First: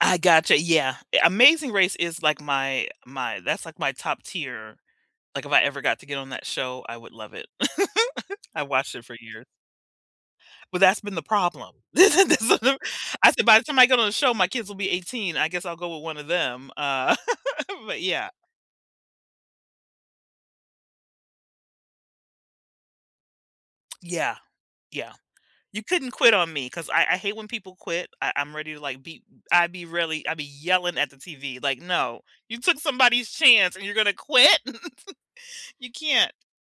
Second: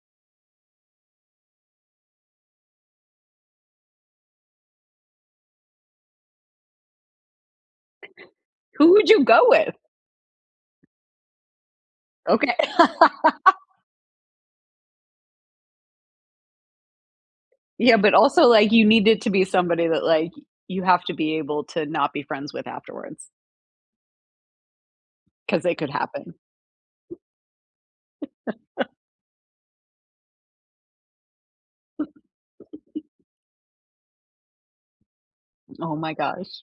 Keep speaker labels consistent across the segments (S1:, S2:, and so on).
S1: I gotcha, yeah, eh, Amazing Race is like my my that's like my top tier like, if I ever got to get on that show, I would love it. I
S2: Who
S1: watched it
S2: would
S1: for
S2: you
S1: year
S2: go with?
S1: but that's been the problem. [unintelligible] I
S2: Okay.
S1: said, "By the time I go to the show, my kids will be 18, I guess I'll go with 1 of them," uh,
S2: Yeah,
S1: but
S2: but
S1: yeah.
S2: also, like, you need it to be somebody that, like, you have to be able to not be friends with afterwards.
S1: Yeah, yeah,
S2: 'Cause it
S1: you
S2: could
S1: couldn't quit
S2: happen.
S1: on me, 'cause I I hate when people quit, I I'm ready to like be I'd be really I be yelling at the TV like, "No, you took somebody's chance and you're gonna quit?! You
S2: Oh my
S1: can't"
S2: gosh.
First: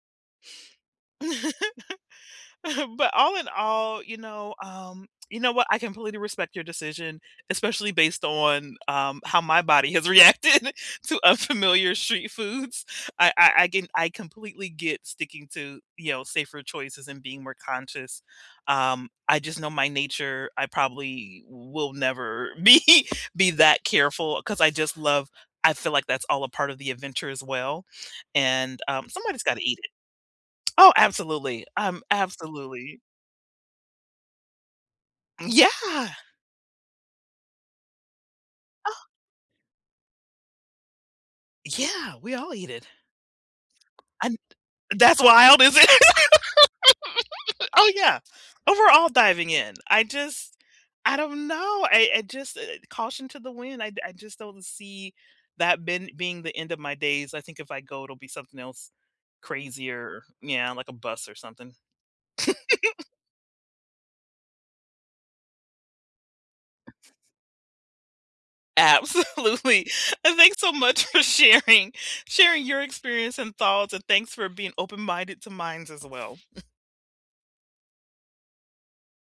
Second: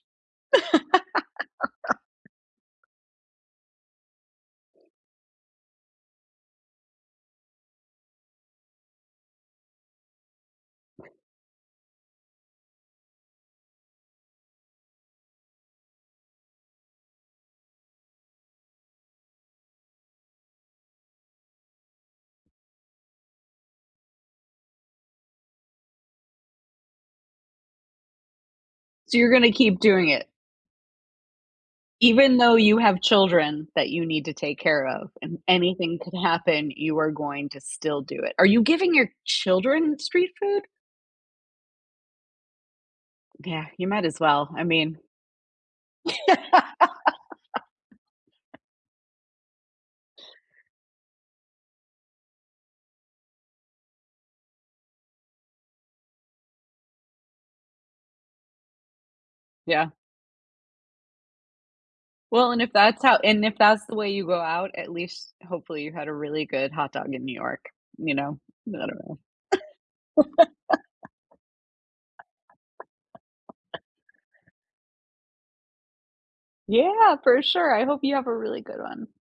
S1: But all in all, you know, um, you know what, I completely respect your decision, especially based on, um, how my body has reacted to unfamiliar street foods. I I I com I completely get sticking to, you know, safer choices and being more conscious, um, I just know my nature. I probably will never be be that careful 'cause I just love I feel like that's all a part of the adventure as well, and, um,
S2: So, you're
S1: somebody's
S2: gonna
S1: gotta eat
S2: keep
S1: it.
S2: doing it.
S1: Oh, absolutely, um,
S2: Even though you
S1: absolutely.
S2: have children that you need to take care of, and
S1: Mm,
S2: anything
S1: yeah.
S2: could happen, you are going to still do it. Are you giving your children street food?
S1: Yeah, we all eat it
S2: G yeah. You might as
S1: And
S2: well. I mean
S1: that's wild, is it? Oh yeah, overall diving in, I just I don't know, I I just, eh, caution to the wind, I I just don't see that ben being the end of my days, I think if I go, it'll be something else
S2: Yeah.
S1: crazier, yeah, like a bus or something.
S2: Well, and if that's how and if that's the way you go out, at least, hopefully, you had a really good hot dog in New York, you know? I don't know.
S1: Absolutely, and thanks so much for sharing sharing your experience and thoughts, and thanks for being open minded to mines as well.
S2: Yeah, for sure. I hope you have a really good one.